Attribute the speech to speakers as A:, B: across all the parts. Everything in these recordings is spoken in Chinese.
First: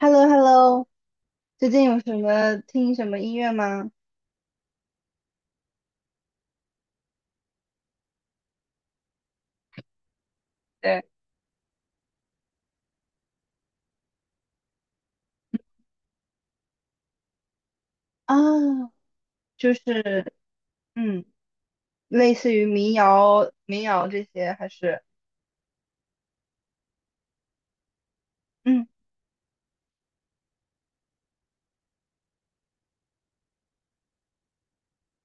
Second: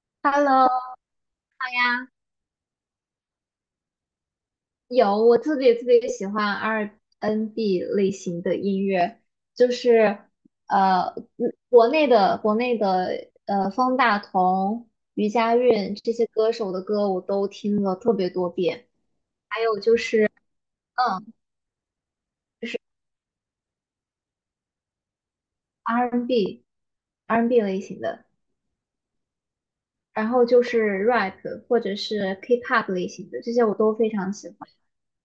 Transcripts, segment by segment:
A: h e l l o h e l l
B: Hello
A: o 最近有
B: 呀，
A: 什么听什么音乐吗？
B: 有我特别特别喜欢 R&B n 类型的音乐，就是
A: 对，
B: 国内的方大同、余佳运这些歌手的歌我都听了特别多遍，
A: 啊，
B: 还
A: 就
B: 有就是
A: 是嗯，
B: 嗯，
A: 类似于
B: 就是
A: 民谣这些，还是
B: R&B n R&B n 类型的，
A: 嗯
B: 然后就是 rap 或者是 K-pop 类型的，这些我都非常喜欢。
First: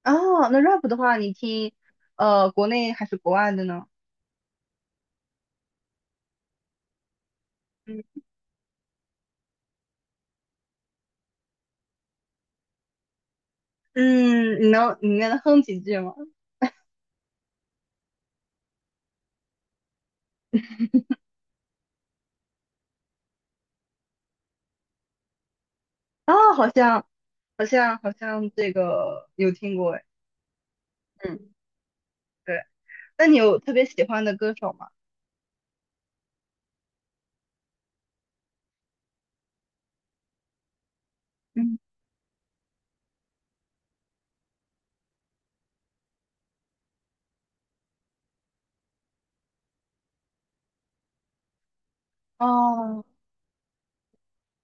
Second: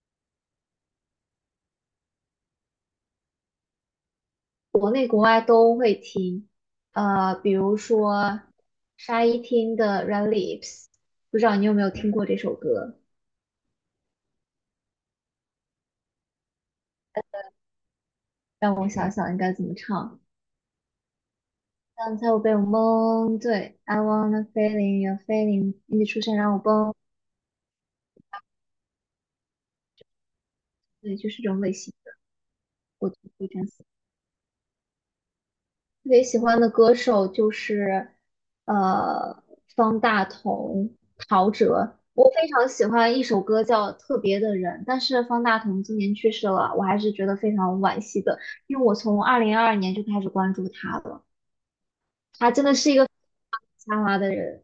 A: 哦，那 rap 的话，你听国内还是国外的呢？
B: 国内国外都会听，比如
A: 嗯，
B: 说沙一汀的《Red Lips》，不知道你有没有听过这首歌？
A: 嗯，你能哼几句吗？
B: 让我想想应该怎么唱。刚才我被我蒙，对，I wanna feeling your feeling，你的出现让
A: 啊，
B: 我
A: 好
B: 崩，
A: 像好像好像这个有听过哎，
B: 对，就是这
A: 嗯，
B: 种类型的。
A: 对，
B: 我觉
A: 那你
B: 得
A: 有
B: 这样。
A: 特别喜欢的歌手吗？
B: 特别喜欢的歌手就是呃方大同、陶喆。
A: 嗯，
B: 我非常喜欢一首歌叫《特别的人》，但是方大同今年去世了，我还是觉得非常惋惜的，因为我从2022年就开始关注他了，他真的是一
A: 哦，
B: 个才华的人。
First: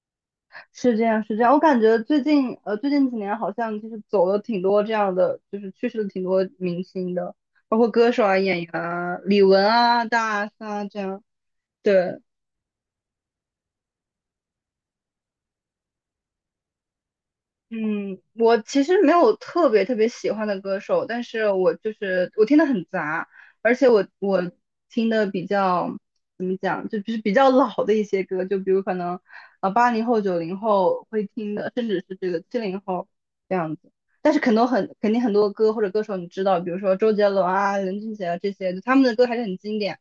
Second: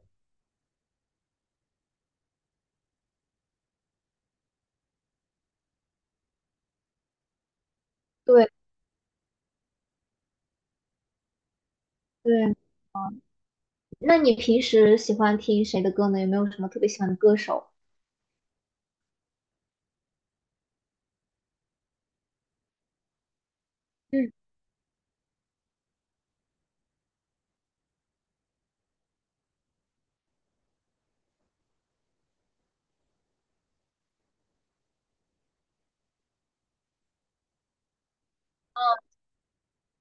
A: 是这样，是这样。我感觉最近几年好像就是走了挺多这样的，就是去世了挺多明星的，包括歌手啊、
B: 对
A: 演员啊、李玟啊、大 S 啊这样。对，
B: 对，那你平时喜欢听谁的歌呢？有没有什么特别喜欢的歌手？
A: 嗯，我其实没有特别特别喜欢的歌手，但是我就是我听的很杂，而且我
B: 嗯
A: 我听的比较怎么讲，就是比较老的一些歌，就比如可能啊八零后、九零后会听的，甚至是这个七零后这样子。但是很多很肯定很多歌或者歌手你知道，比如说周杰伦啊、林俊杰啊这些，就他们的歌还是很经典，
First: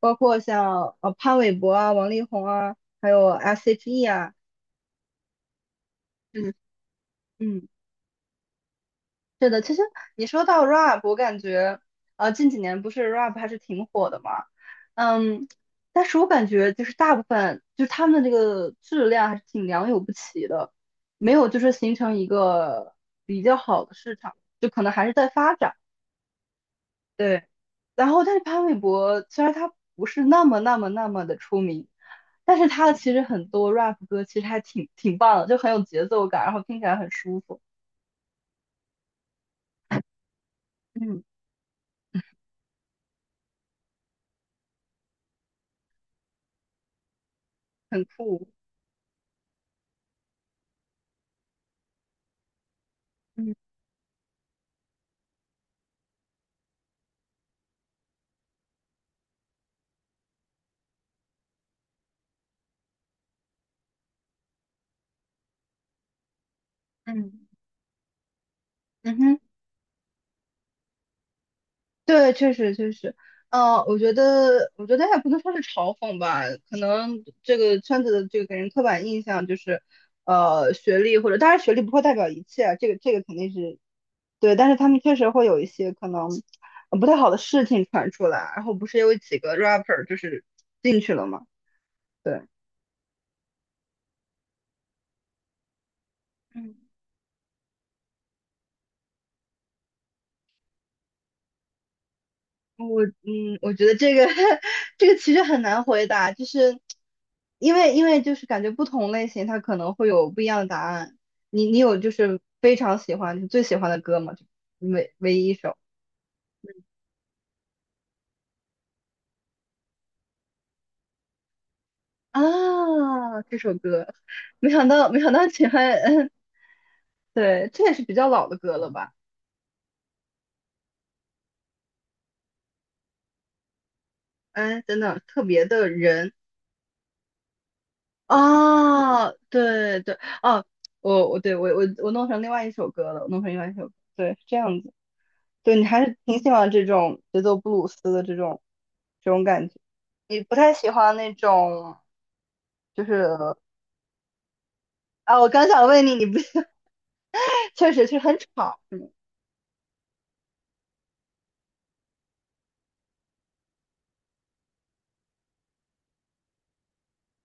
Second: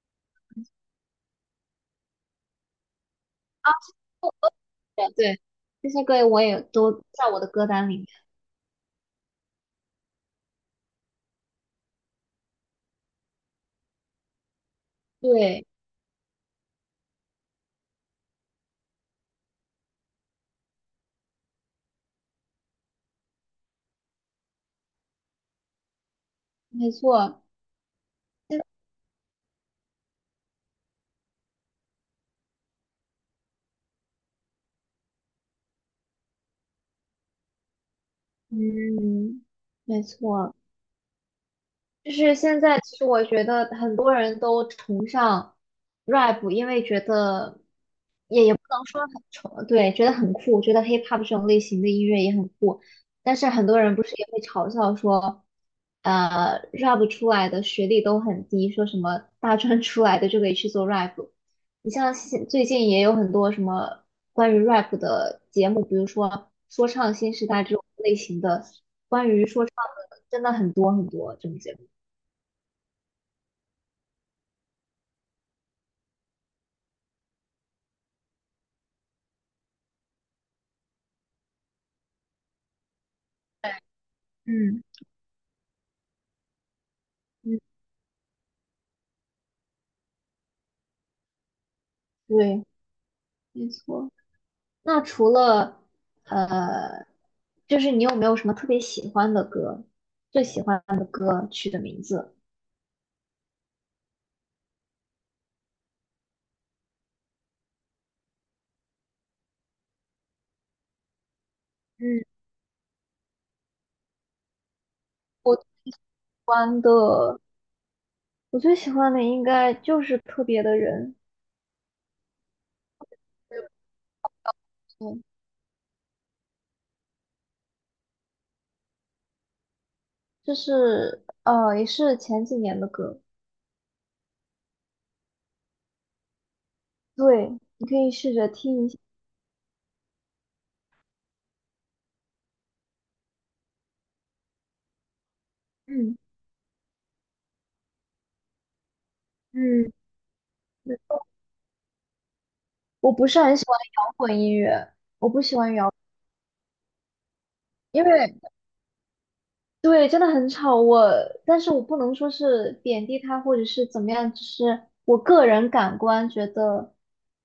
A: 包括像潘玮柏啊、王力宏啊，还有
B: 啊，
A: S.H.E 啊，
B: 对对，这些歌我也都在我的
A: 嗯
B: 歌单里面。
A: 是的，其实你说到 rap,我感觉，近几年不是 rap 还是挺火的嘛，嗯，
B: 对，
A: 但是我感觉就是大部分就是他们的这个质量还是挺良莠不齐的，没有就是形成一个比较好的市场，就可能还是在发展。
B: 没错。
A: 对，然后但是潘玮柏虽然他不是那么那么那么的出名，但是他其实很多 rap 歌其实还挺棒的，就很有节奏感，然后听起来很舒服，
B: 嗯，没错。
A: 嗯
B: 就是现在，其实我觉得很多人都崇尚 rap，因为觉得
A: 很
B: 也
A: 酷。
B: 也不能说很崇，对，觉得很酷，觉得 hip hop 这种类型的音乐也很酷。但是
A: 嗯
B: 很多人不是也会嘲笑说，rap 出来的学历都很低，说什么大专出来的就可以去做 rap。你像现最近也有很多什么关于 rap 的节目，比如说说唱新
A: 嗯。
B: 时代这种类型的，
A: 嗯
B: 关
A: 哼，
B: 于说唱的真的很多很多这种节目。
A: 对，确实确实，我觉得，也不能说是嘲讽吧，可能这个圈子的这个给人刻板印象就是，学历或者当然学历不会代表一切啊这个肯定是对，但是
B: 嗯
A: 他们确实会有一些可能不太好的
B: 嗯，
A: 事情传出来，然后不是有几个 rapper 就是进去了嘛，对，
B: 对，没错。那除了呃，就是你有没有什么特别喜欢的歌？最喜欢的歌曲的名字？
A: 我觉得这个 这个其实很难回答，就是因为就是感觉不同类型它可能会有不一样的答案。你有就
B: 嗯，
A: 是非常喜欢你最喜欢的歌吗？就唯唯一一
B: 我喜
A: 首
B: 欢的，我最喜欢的应该就是《特别的人》，
A: 啊，这首歌，没想到没
B: 嗯，
A: 想到喜欢，嗯，对，这也是比较老的歌了吧？
B: 就是也是前几年的歌。
A: 哎，等等，特别的人
B: 对，你可以试着听一下。
A: 啊，对对哦，我对我弄成另外一首歌了，我弄成另外一首歌对，是这样子。对，你还
B: 嗯，
A: 是挺喜欢这种节奏布鲁斯的这种感觉，
B: 嗯，
A: 你不太喜欢那种就
B: 我不
A: 是
B: 是很喜欢摇滚音乐，
A: 啊，我刚想问你，你不 确
B: 因
A: 实是
B: 为
A: 很吵，
B: 对，真的很吵。但是我不能说是贬低他或者是怎么样，就是我个人感官觉得，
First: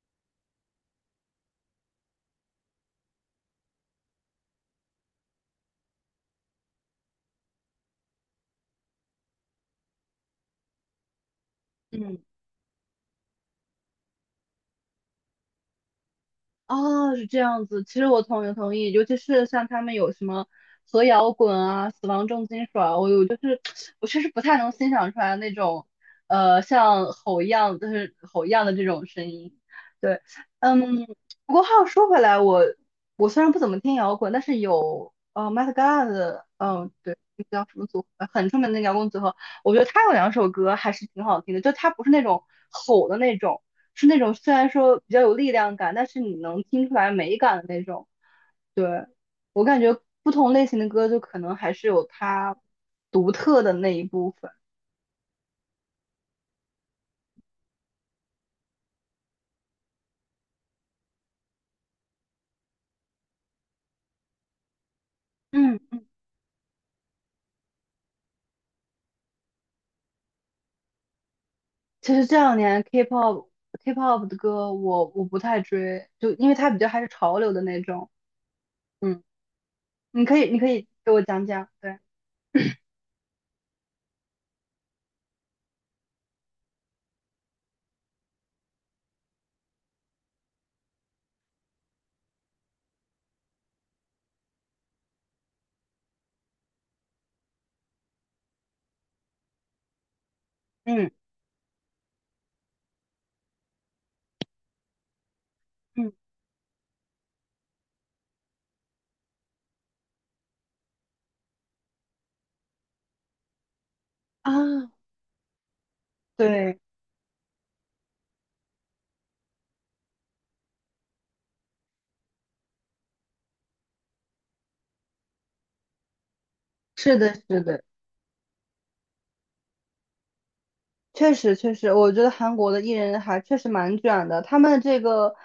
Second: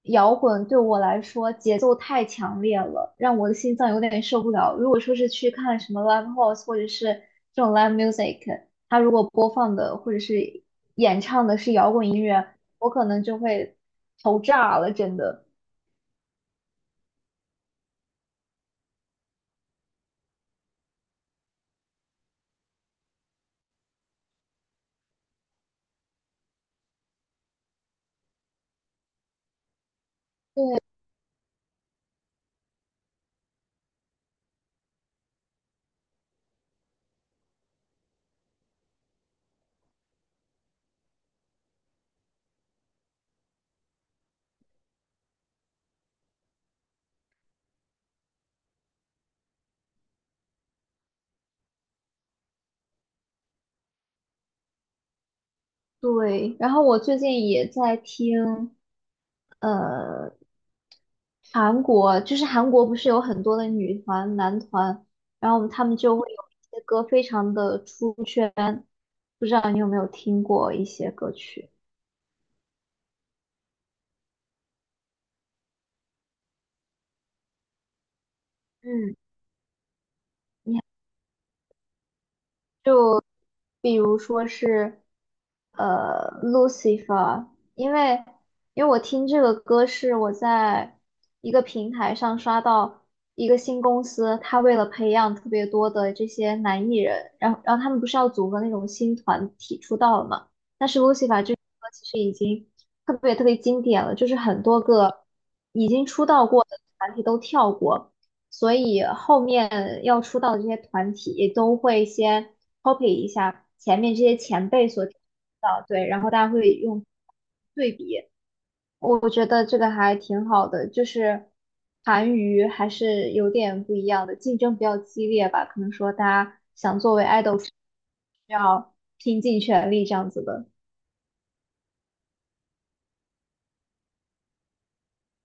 B: 摇滚对我来说节奏太强烈了，让我的心脏有点受不了。如果说是去看什么 live house 或者是这种 live music，他如果播放的或者是演唱的是摇滚
A: 嗯。
B: 音乐，我可能就会头炸了，真的。
A: 哦，是这样子。其实我同意同意，尤其是像他们有什么核摇滚啊、死亡重金属啊，我有就是 我确实不太能欣赏出来那种像吼一样，就是吼一样的这种声音。对，嗯，不过话又说回来，我虽然不怎么听摇滚，但是有Met Gala 嗯、对，那叫什么组合，很出名的那个摇滚组合，我觉得他有两首歌还是挺好听的，就他不是那种吼的那种。是那种虽然说比较有力量感，但是你能听出来美感的那种。对，我感觉不同类型的歌就可能还是有它独特的那一部分。
B: 对，然后我最近也在听，呃，韩国不是有很多的女团、男团，然后他们
A: 嗯
B: 就会有一些歌非常的出圈，不知道你有没有听过一些歌曲？
A: 其实这两年 K-pop 的歌我不太追，就因为它比较还是潮流的那种。
B: 嗯。
A: 嗯，你可以你可
B: 你。
A: 以给我讲讲，对。
B: 就比如说是Lucifer，因为因为我听这个歌是我在一个平台上刷到一个新公司，他为了培养特别多的这些男艺人，然后他们不是要组合那种新团体出道了嘛？但是
A: 嗯
B: Lucifer 这首歌其实已经特别特别经典了，就是很多个已经
A: 嗯
B: 出道过的团体都跳过。所以后面要出道的这些团体都会先 copy 一下前面这些前辈
A: 啊，
B: 所提到，对，然后大家会
A: 对，
B: 用对比，我觉得这个还挺好的，就是韩娱还是有点不一样的，竞争比较激烈吧，可能说大家想作
A: 是
B: 为
A: 的，
B: idol
A: 是
B: 需
A: 的，
B: 要拼尽全力这样子的，
A: 确实，确实，我觉得韩国的艺人还确实蛮卷的。他们这个，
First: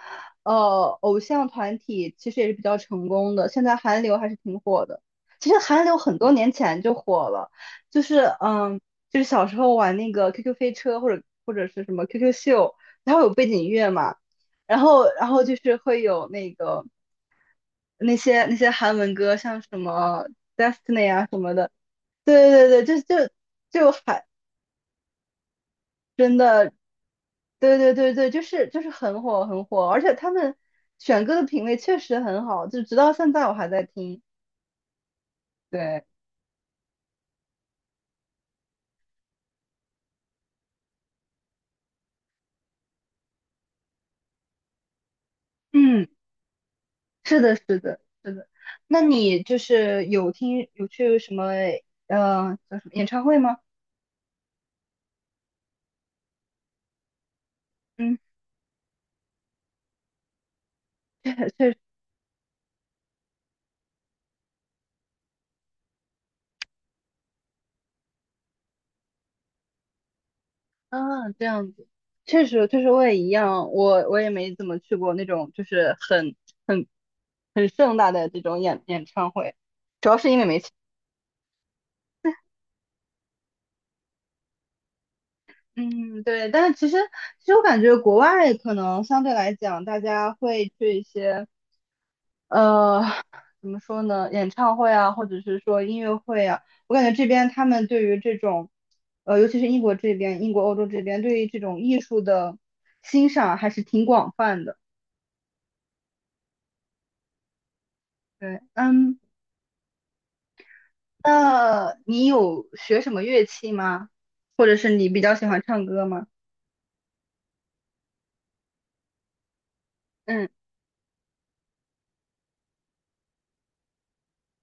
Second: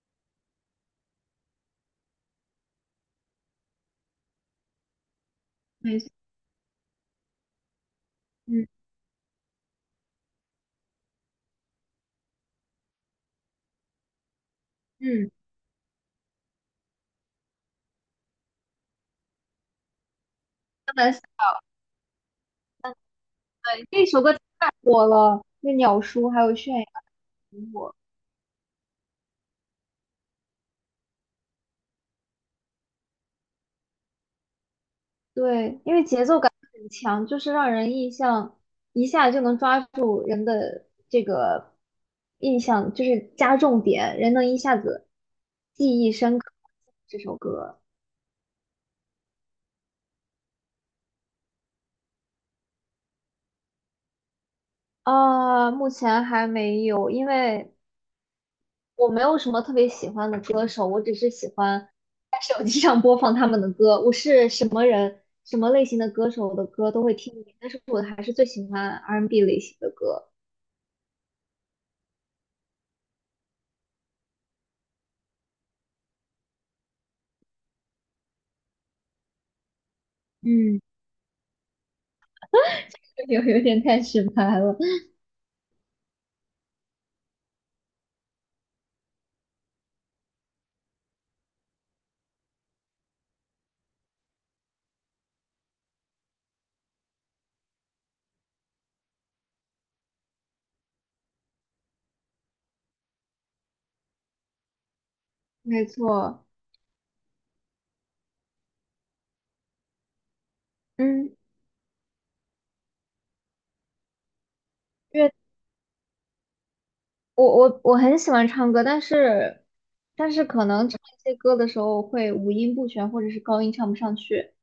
A: 偶像团体其实也是比较成功的。现在韩流还是挺火的。其实韩流
B: 没错，
A: 很多年前就火了，就是
B: 嗯
A: 嗯，就是小时候玩那个 QQ 飞车或者是什么 QQ 秀，它会有背景音乐嘛，然后然
B: 嗯，
A: 后就是会有那些韩文歌，像什么
B: 那
A: Destiny
B: 么
A: 啊什么的。对对对，就就
B: 对，
A: 就
B: 这首
A: 还
B: 歌太火了，那鸟叔
A: 真
B: 还有泫
A: 的
B: 雅。
A: 对对对对，就是很火很火，而且他们选歌的品味确实很好，就直到现在我还在听。
B: 对，因
A: 对，
B: 为节奏感很强，就是让人印象一下就能抓住人的这个印象，就是加重点，人能一下子记
A: 嗯，
B: 忆深刻这首
A: 是的，是
B: 歌。
A: 的，是的。那你就是有听有去什么叫什么演唱会吗？
B: 啊，目前还没有，因为
A: 嗯，
B: 我没有什么特别喜欢的歌手，我只是喜
A: 确确实
B: 欢在手机上播放他们的歌。我是什么人，什么类型的歌手的歌都会听一点，但是我还是最喜欢 R&B n 类型的歌。
A: 啊，这样子，确实确实我也一样，我也没怎么去过那种就是很很很盛大的这种演唱会，主要是因为没
B: 嗯，有点太直白了。
A: 嗯，对，但是其实我感觉国外可能相对来讲，大家会去一些呃怎么说呢，演唱会啊，或者是说音乐会啊，我感觉这边他们对于这种尤其是英国这边，英国欧洲这边对于这种艺术的欣赏还是挺广泛的。
B: 没错，
A: 对，嗯，
B: 嗯，
A: 那你有学什么乐器吗？或者是你比
B: 因为
A: 较喜欢唱歌吗？
B: 我很喜欢唱歌，但是
A: 嗯，
B: 可能唱一些歌的时候会五音不全，或者是高音唱不上去。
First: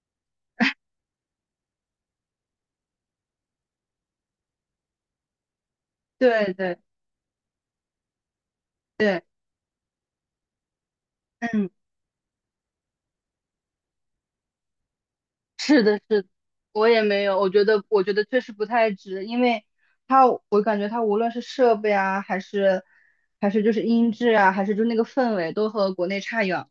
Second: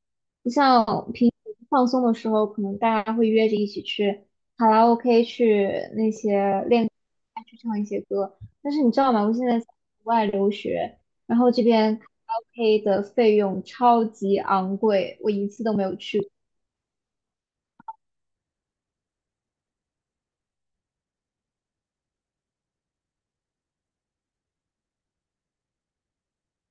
B: 不像平时放松的时候，可能大家会约着一起去卡拉 OK 去那
A: 对
B: 些
A: 对
B: 练去唱一些歌。但是你知道吗？
A: 对，
B: 我现在在国外留学，然后这
A: 嗯。
B: 边卡拉 OK 的费用超级昂贵，我一次都没
A: 是
B: 有
A: 的，是的，
B: 去。
A: 我也没有，我觉得，确实不太值，因为它，我感觉它无论是设备啊，还是就是音质啊，还是就那个氛围，都和国内差远了。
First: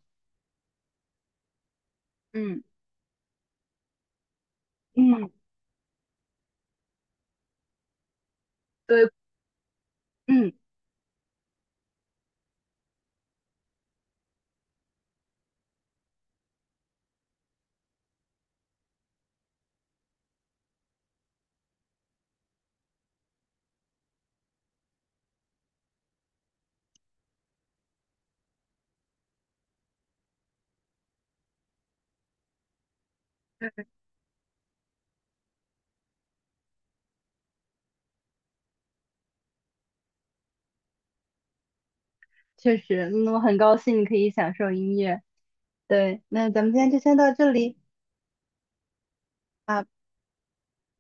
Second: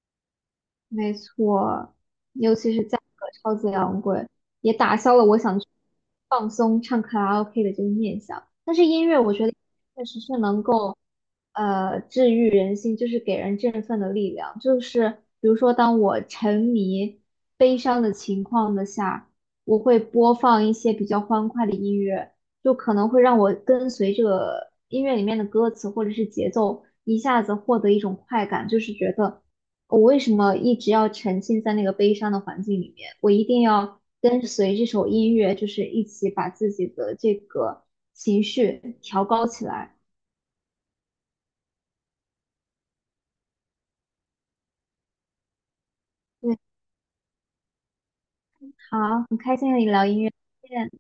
B: 没错，尤
A: 嗯
B: 其是价格超级昂贵，也打消了
A: 嗯
B: 我想去放松唱卡拉 OK 的这个念想。但是音
A: 对，
B: 乐，我觉得确实是
A: 嗯，
B: 能够治愈人心，就是给人振奋的力量。就是比如说，当我沉迷悲伤的情况的下，我会播放一些比较欢快的音乐，就可能会让我跟随着音乐里面的歌词或者是节奏，一下子获得一种快感，就是觉得。我为什么一直要沉浸在那个悲伤的环境里面？我一定要跟随这首音乐，就是一起把自己的这个情绪调高起来。
A: 确实，那我很高兴你可以享受音乐。对，那
B: 对，
A: 咱们今天就先到这里
B: 好，很开心和
A: 啊。
B: 你聊音乐，再见。